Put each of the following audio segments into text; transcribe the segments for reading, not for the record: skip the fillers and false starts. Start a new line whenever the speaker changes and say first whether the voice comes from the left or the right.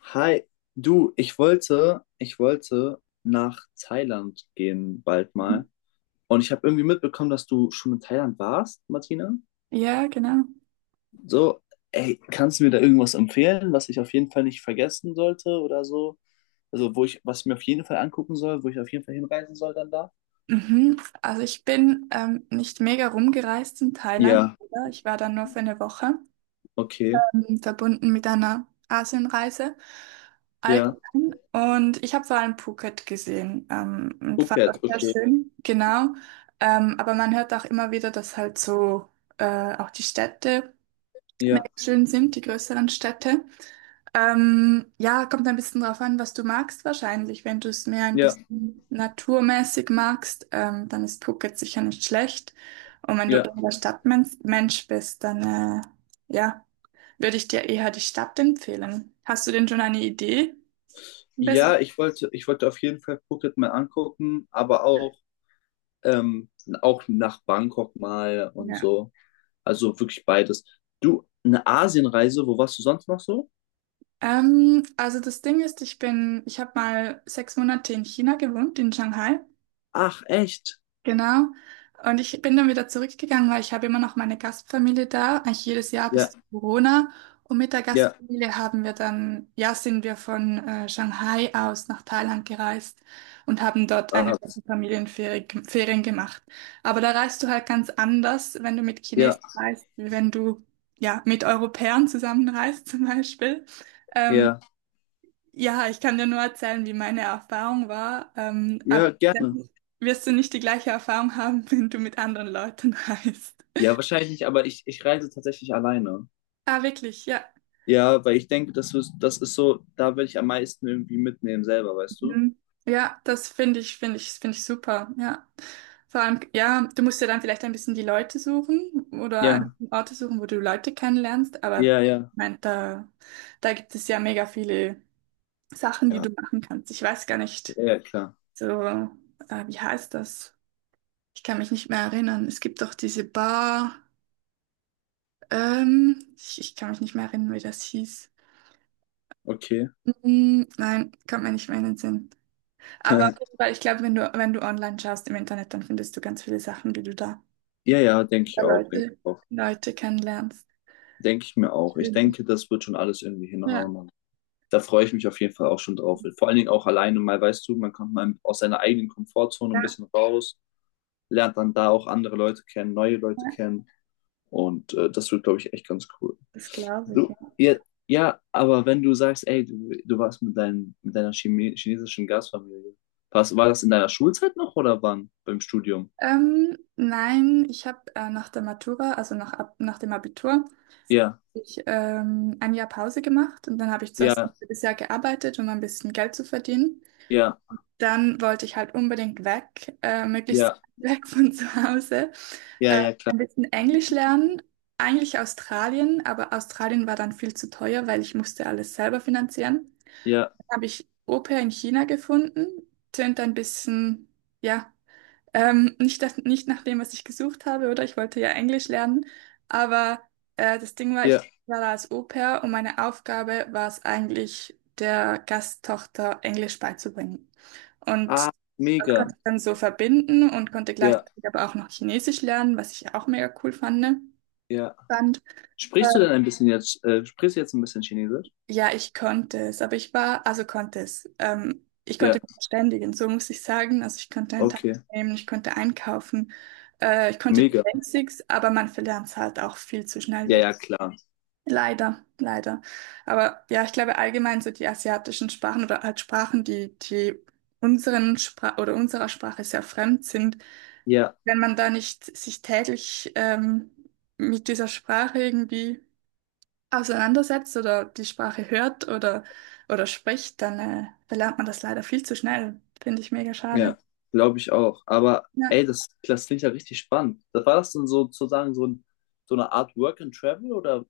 left: Hi, du, ich wollte nach Thailand gehen bald mal. Und ich habe irgendwie mitbekommen, dass du schon in Thailand warst, Martina.
right: Ja, genau.
left: So, ey, kannst du mir da irgendwas empfehlen, was ich auf jeden Fall nicht vergessen sollte oder so? Also, wo ich, was ich mir auf jeden Fall angucken soll, wo ich auf jeden Fall hinreisen soll dann da?
right: Mhm. Also ich bin nicht mega rumgereist in Thailand,
left: Ja,
right: oder? Ich war da nur für eine Woche,
left: okay.
right: verbunden mit einer Asienreise
left: Ja.
right: allgemein. Und ich habe vor allem Phuket gesehen und fand das
left: Phuket,
right: sehr
left: okay.
right: schön. Genau. Aber man hört auch immer wieder, dass halt so auch die Städte mega
left: Ja,
right: schön sind, die größeren Städte. Ja, kommt ein bisschen drauf an, was du magst wahrscheinlich. Wenn du es mehr ein
left: ja,
right: bisschen naturmäßig magst, dann ist Phuket sicher nicht schlecht. Und wenn du
left: ja.
right: eher der Stadtmensch Mensch bist, dann ja, würde ich dir eher die Stadt empfehlen. Hast du denn schon eine Idee? Ein bisschen?
left: Ja, ich wollte auf jeden Fall Phuket mal angucken, aber ähm, auch nach Bangkok mal und
right: Ja.
left: so. Also wirklich beides. Du, eine Asienreise, wo warst du sonst noch so?
right: Also das Ding ist, ich habe mal 6 Monate in China gewohnt, in Shanghai.
left: Ach, echt?
right: Genau. Und ich bin dann wieder zurückgegangen, weil ich habe immer noch meine Gastfamilie da, eigentlich jedes Jahr bis
left: Ja,
right: zu Corona. Und mit der
left: ja,
right: Gastfamilie haben wir dann, ja, sind wir von Shanghai aus nach Thailand gereist und haben dort eine
left: ah,
right: Woche Familienferien Ferien gemacht. Aber da reist du halt ganz anders, wenn du mit
left: ja,
right: Chinesen reist, wie wenn du, ja, mit Europäern zusammenreist zum Beispiel. Ähm,
left: ja,
right: ja, ich kann dir nur erzählen, wie meine Erfahrung war, aber
left: ja, gerne.
right: letztendlich wirst du nicht die gleiche Erfahrung haben, wenn du mit anderen Leuten reist.
left: Ja, wahrscheinlich nicht, aber ich reise tatsächlich alleine.
right: Ah, wirklich, ja.
left: Ja, weil ich denke, das ist so, da will ich am meisten irgendwie mitnehmen selber, weißt du?
right: Mhm. Ja, das finde ich super, ja. Vor allem, ja, du musst ja dann vielleicht ein bisschen die Leute suchen oder
left: Ja,
right: an Orte suchen, wo du Leute kennenlernst, aber ich
left: ja, ja.
right: mein, da gibt es ja mega viele Sachen, die
left: Ja,
right: du machen kannst. Ich weiß gar nicht,
left: ja, ja, klar.
right: so, wie heißt das? Ich kann mich nicht mehr erinnern. Es gibt doch diese Bar. Ich kann mich nicht mehr erinnern, wie das hieß.
left: Okay.
right: Hm, nein, kommt mir nicht mehr in den Sinn. Aber auf jeden Fall, ich glaube, wenn du, online schaust im Internet, dann findest du ganz viele Sachen, die du da
left: Ja, ja, denke
right: über
left: ich auch, denke
right: Leute,
left: ich auch.
right: Leute kennenlernst.
left: Denke ich mir auch. Ich
right: Schön.
left: denke, das wird schon alles irgendwie
right: Ja,
left: hinhauen. Da freue ich mich auf jeden Fall auch schon drauf. Vor allen Dingen auch alleine mal, weißt du, man kommt mal aus seiner eigenen Komfortzone ein
right: ja,
left: bisschen raus, lernt dann da auch andere Leute kennen, neue Leute
right: ja,
left: kennen. Und das wird, glaube ich, echt ganz cool.
right: das glaube ich.
left: Du,
right: Ja.
left: ja, ja, aber wenn du sagst, ey, du warst mit deiner Chime chinesischen Gastfamilie, war das in deiner Schulzeit noch oder wann? Beim Studium?
right: Nein, ich habe nach der Matura, also nach, nach dem Abitur,
left: Ja,
right: ein Jahr Pause gemacht und dann habe ich zuerst
left: ja,
right: ein halbes Jahr gearbeitet, um ein bisschen Geld zu verdienen.
left: ja,
right: Dann wollte ich halt unbedingt weg, möglichst
left: ja,
right: weit weg von zu Hause,
left: ja,
right: äh,
left: ja, klar.
right: ein bisschen Englisch lernen. Eigentlich Australien, aber Australien war dann viel zu teuer, weil ich musste alles selber finanzieren.
left: Ja,
right: Dann habe ich Au-pair in China gefunden. Tönt ein bisschen, ja. Nicht, das, nicht nach dem, was ich gesucht habe, oder? Ich wollte ja Englisch lernen, aber das Ding war, ich
left: ja.
right: war da als Au-pair und meine Aufgabe war es eigentlich, der Gasttochter Englisch beizubringen. Und
left: Ah,
right: das konnte
left: mega.
right: ich dann so verbinden und konnte
left: Ja,
right: gleichzeitig aber auch noch Chinesisch lernen, was ich auch mega cool fand.
left: ja.
right: fand.
left: Sprichst du denn ein bisschen jetzt, sprichst du jetzt ein bisschen Chinesisch?
right: Ja, ich konnte es, aber ich war, also konnte es. Ich
left: Ja,
right: konnte mich verständigen, so muss ich sagen. Also ich konnte einen Tag
left: okay.
right: nehmen, ich konnte einkaufen, ich konnte die
left: Mega.
right: Basics, aber man verlernt es halt auch viel zu schnell
left: Ja,
right: wieder.
left: ja, klar.
right: Leider, leider. Aber ja, ich glaube allgemein so die asiatischen Sprachen oder halt Sprachen, die, die unseren Spra oder unserer Sprache sehr fremd sind,
left: Ja,
right: wenn man da nicht sich täglich mit dieser Sprache irgendwie auseinandersetzt oder die Sprache hört oder spricht, dann verlernt man das leider viel zu schnell. Finde ich mega schade.
left: ja, glaube ich auch. Aber
right: Ja.
left: ey, das klingt ja richtig spannend. Das war das denn so, sozusagen so eine Art Work and Travel oder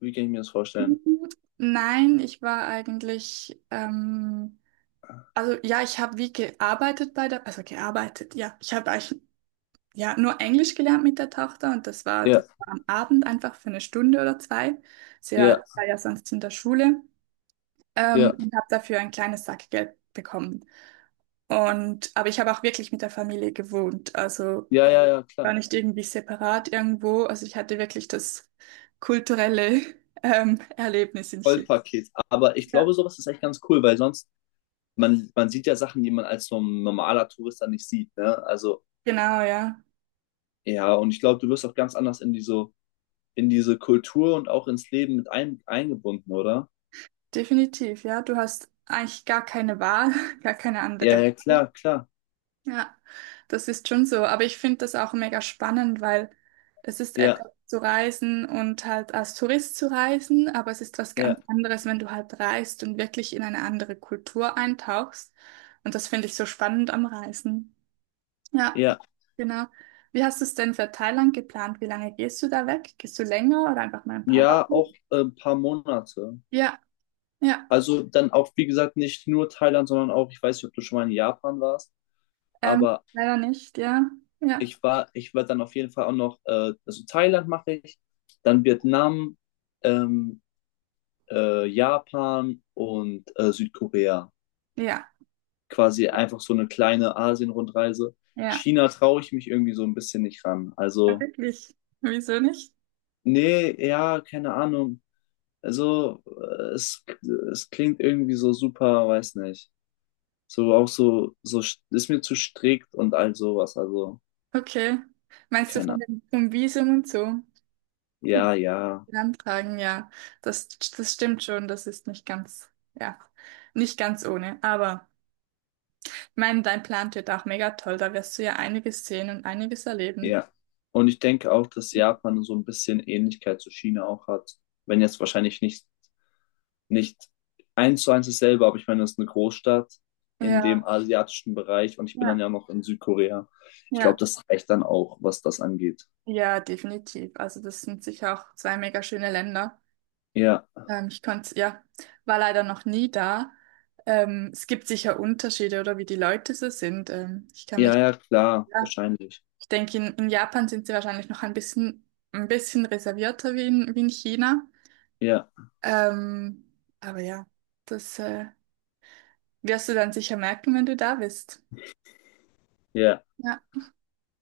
left: wie kann ich mir das vorstellen?
right: Nein, ich war eigentlich, also ja, ich habe wie gearbeitet bei der, also gearbeitet, ja, ich habe eigentlich ja nur Englisch gelernt mit der Tochter und das war,
left: Ja,
right: das war am Abend einfach für eine Stunde oder zwei. Sie war,
left: ja,
right: war ja sonst in der Schule
left: ja,
right: und habe dafür ein kleines Sackgeld bekommen. Und aber ich habe auch wirklich mit der Familie gewohnt, also
left: ja, ja, ja, klar.
right: war nicht irgendwie separat irgendwo. Also ich hatte wirklich das kulturelle Erlebnis in Chile.
left: Vollpaket. Aber ich
right: Ja.
left: glaube, sowas ist echt ganz cool, weil sonst, man sieht ja Sachen, die man als so ein normaler Tourist dann nicht sieht, ne? Also,
right: Genau, ja.
left: ja, und ich glaube, du wirst auch ganz anders in diese Kultur und auch ins Leben eingebunden, oder?
right: Definitiv, ja. Du hast eigentlich gar keine Wahl, gar keine
left: Ja,
right: andere
left: ja,
right: Wahl.
left: klar, klar.
right: Ja, das ist schon so. Aber ich finde das auch mega spannend, weil es ist
left: Ja,
right: etwas zu reisen und halt als Tourist zu reisen, aber es ist was ganz
left: ja.
right: anderes, wenn du halt reist und wirklich in eine andere Kultur eintauchst. Und das finde ich so spannend am Reisen. Ja,
left: Ja,
right: genau. Wie hast du es denn für Thailand geplant? Wie lange gehst du da weg? Gehst du länger oder einfach mal ein paar
left: ja,
right: Wochen?
left: auch ein paar Monate.
right: Ja, ja.
left: Also dann auch, wie gesagt, nicht nur Thailand, sondern auch, ich weiß nicht, ob du schon mal in Japan warst, aber
right: Leider nicht, ja. Ja,
left: ich war dann auf jeden Fall auch noch, also Thailand mache ich, dann Vietnam, ähm, Japan und Südkorea.
right: ja,
left: Quasi einfach so eine kleine Asien-Rundreise.
right: ja.
left: China traue ich mich irgendwie so ein bisschen nicht ran.
right: Ja,
left: Also,
right: wirklich. Wieso nicht?
left: nee, ja, keine Ahnung. Also, es klingt irgendwie so super, weiß nicht. So auch so ist mir zu strikt und all sowas. Also,
right: Okay. Meinst du
left: keine
right: von
left: Ahnung.
right: dem, vom Visum und so?
left: Ja, ja,
right: Den Antragen, ja. Das stimmt schon. Das ist nicht ganz, ja, nicht ganz ohne. Aber ich meine, dein Plan wird auch mega toll. Da wirst du ja einiges sehen und einiges erleben.
left: ja. Und ich denke auch, dass Japan so ein bisschen Ähnlichkeit zu China auch hat. Wenn jetzt wahrscheinlich nicht eins zu eins dasselbe, aber ich meine, das ist eine Großstadt in
right: Ja,
left: dem asiatischen Bereich und ich bin dann
right: ja,
left: ja noch in Südkorea. Ich glaube,
right: ja.
left: das reicht dann auch, was das angeht.
right: Ja, definitiv. Also das sind sicher auch zwei mega schöne Länder.
left: Ja,
right: Ich konnte, ja, war leider noch nie da. Es gibt sicher Unterschiede oder wie die Leute so sind. Ich kann
left: ja,
right: mich,
left: ja, klar,
right: ja,
left: wahrscheinlich.
right: ich denke, in, Japan sind sie wahrscheinlich noch ein bisschen reservierter wie in China.
left: Ja,
right: Ähm, aber ja, das wirst du dann sicher merken, wenn du da bist.
left: ja.
right: Ja,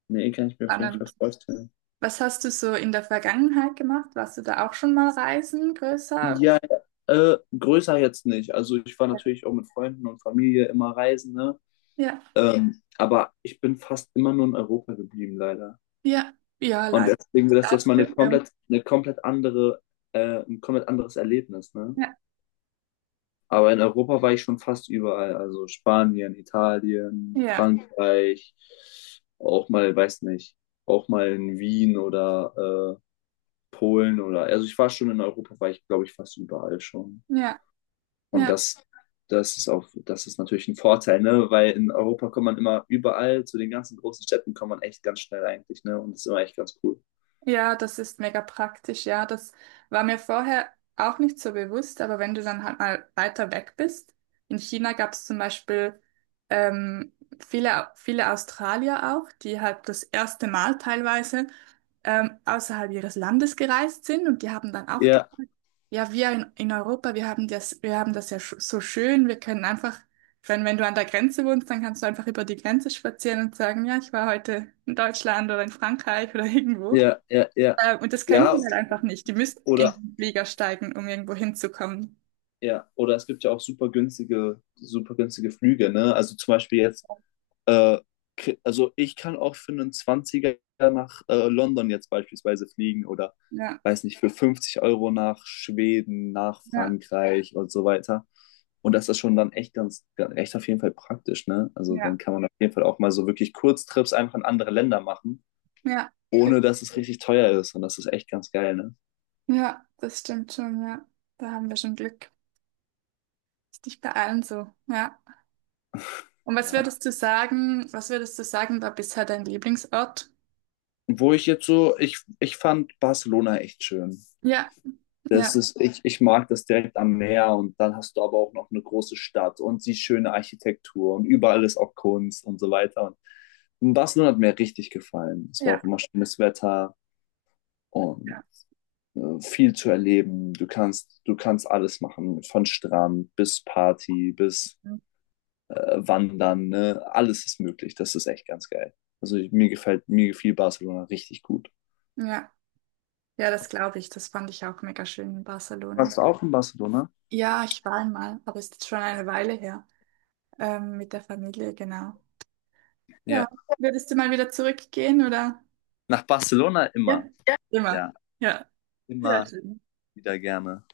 left: Nee, kann ich mir auf jeden Fall
right: spannend.
left: vorstellen.
right: Was hast du so in der Vergangenheit gemacht? Warst du da auch schon mal reisen, größer?
left: Ja. Größer jetzt nicht. Also ich war natürlich auch mit Freunden und Familie immer reisen, ne?
right: Ja.
left: Ja. Aber ich bin fast immer nur in Europa geblieben, leider.
right: Ja, ja,
left: Und
right: leider,
left: deswegen
right: nicht
left: wird das jetzt mal
right: abgenommen.
left: ein komplett anderes Erlebnis, ne?
right: Ja,
left: Aber in Europa war ich schon fast überall. Also Spanien, Italien,
right: ja,
left: Frankreich, auch mal, weiß nicht, auch mal in Wien oder Polen oder, also ich war schon in Europa, war ich, glaube ich, fast überall schon.
right: ja,
left: Und
right: ja.
left: das, das ist auch, das ist natürlich ein Vorteil, ne? Weil in Europa kommt man immer überall, zu den ganzen großen Städten kommt man echt ganz schnell eigentlich, ne? Und das ist immer echt ganz cool.
right: Ja, das ist mega praktisch, ja. Das war mir vorher auch nicht so bewusst, aber wenn du dann halt mal weiter weg bist, in China gab es zum Beispiel ähm, viele, viele Australier auch, die halt das erste Mal teilweise außerhalb ihres Landes gereist sind und die haben dann auch gesagt,
left: Ja,
right: ja, wir in, Europa, wir haben das ja sch so schön, wir können einfach, wenn du an der Grenze wohnst, dann kannst du einfach über die Grenze spazieren und sagen, ja, ich war heute in Deutschland oder in Frankreich oder irgendwo.
left: ja, ja, ja.
right: Und das können
left: Ja,
right: die halt einfach nicht. Die müssen in
left: oder
right: den Flieger steigen, um irgendwo hinzukommen.
left: ja, oder es gibt ja auch super günstige Flüge, ne? Also zum Beispiel jetzt Äh, also ich kann auch für einen Zwanziger nach London jetzt beispielsweise fliegen oder
right: Ja,
left: weiß nicht, für 50 € nach Schweden, nach
right: ja,
left: Frankreich und so weiter. Und das ist schon dann echt auf jeden Fall praktisch, ne? Also dann
right: ja,
left: kann man auf jeden Fall auch mal so wirklich Kurztrips einfach in andere Länder machen,
right: ja.
left: ohne dass es richtig teuer ist. Und das ist echt ganz geil, ne?
right: Ja, das stimmt schon, ja. Da haben wir schon Glück. Ist nicht bei allen so, ja. Und was
left: Ja.
right: würdest du sagen, was würdest du sagen, war bisher dein Lieblingsort?
left: Wo ich jetzt so, ich fand Barcelona echt schön.
right: Ja,
left: Das
right: ja,
left: ist, ich, ich mag das direkt am Meer und dann hast du aber auch noch eine große Stadt und die schöne Architektur und überall ist auch Kunst und so weiter. Und Barcelona hat mir richtig gefallen. Es war
right: ja,
left: auch immer schönes Wetter
right: ja.
left: und viel zu erleben. Du kannst alles machen, von Strand bis Party, bis Wandern, ne? Alles ist möglich. Das ist echt ganz geil. Also mir gefällt, mir gefiel Barcelona richtig gut.
right: Ja, ja, das glaube ich. Das fand ich auch mega schön in Barcelona.
left: Warst du auch in Barcelona?
right: Ja, ich war einmal, aber ist jetzt schon eine Weile her. Mit der Familie, genau. Ja,
left: Ja.
right: würdest du mal wieder zurückgehen, oder?
left: Nach Barcelona
right: Ja,
left: immer.
right: immer.
left: Ja,
right: Ja, sehr
left: immer
right: schön.
left: wieder gerne.